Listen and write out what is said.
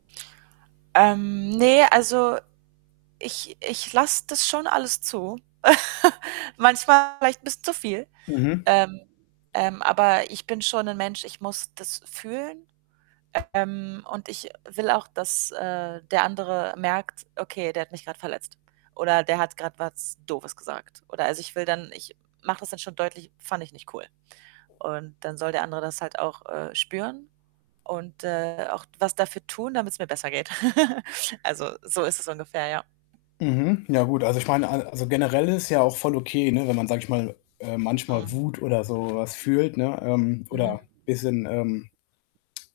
Ähm, ne, also ich ich lasse das schon alles zu. Manchmal vielleicht 'n bisschen zu viel. Mhm. Ähm, ähm, aber ich bin schon 'n Mensch, ich muss das fühlen. Ähm, und ich will auch, dass, äh, der andere merkt, okay, der hat mich grad verletzt. Oder der hat grad was Doofes gesagt. Oder also, ich will dann ich mache das dann schon deutlich: „Fand ich nicht cool.“ Und dann soll der andere das halt auch, äh, spüren und, äh, auch was dafür tun, damit's mir besser geht. Also, so ist es ungefähr, ja. Mhm. Ja gut, also ich meine, ein also generell ist ja auch voll okay, ne, wenn man, sage ich mal, äh, manchmal Mhm. Wut oder so was fühlt, ne, ähm, oder Mhm. bisschen, ähm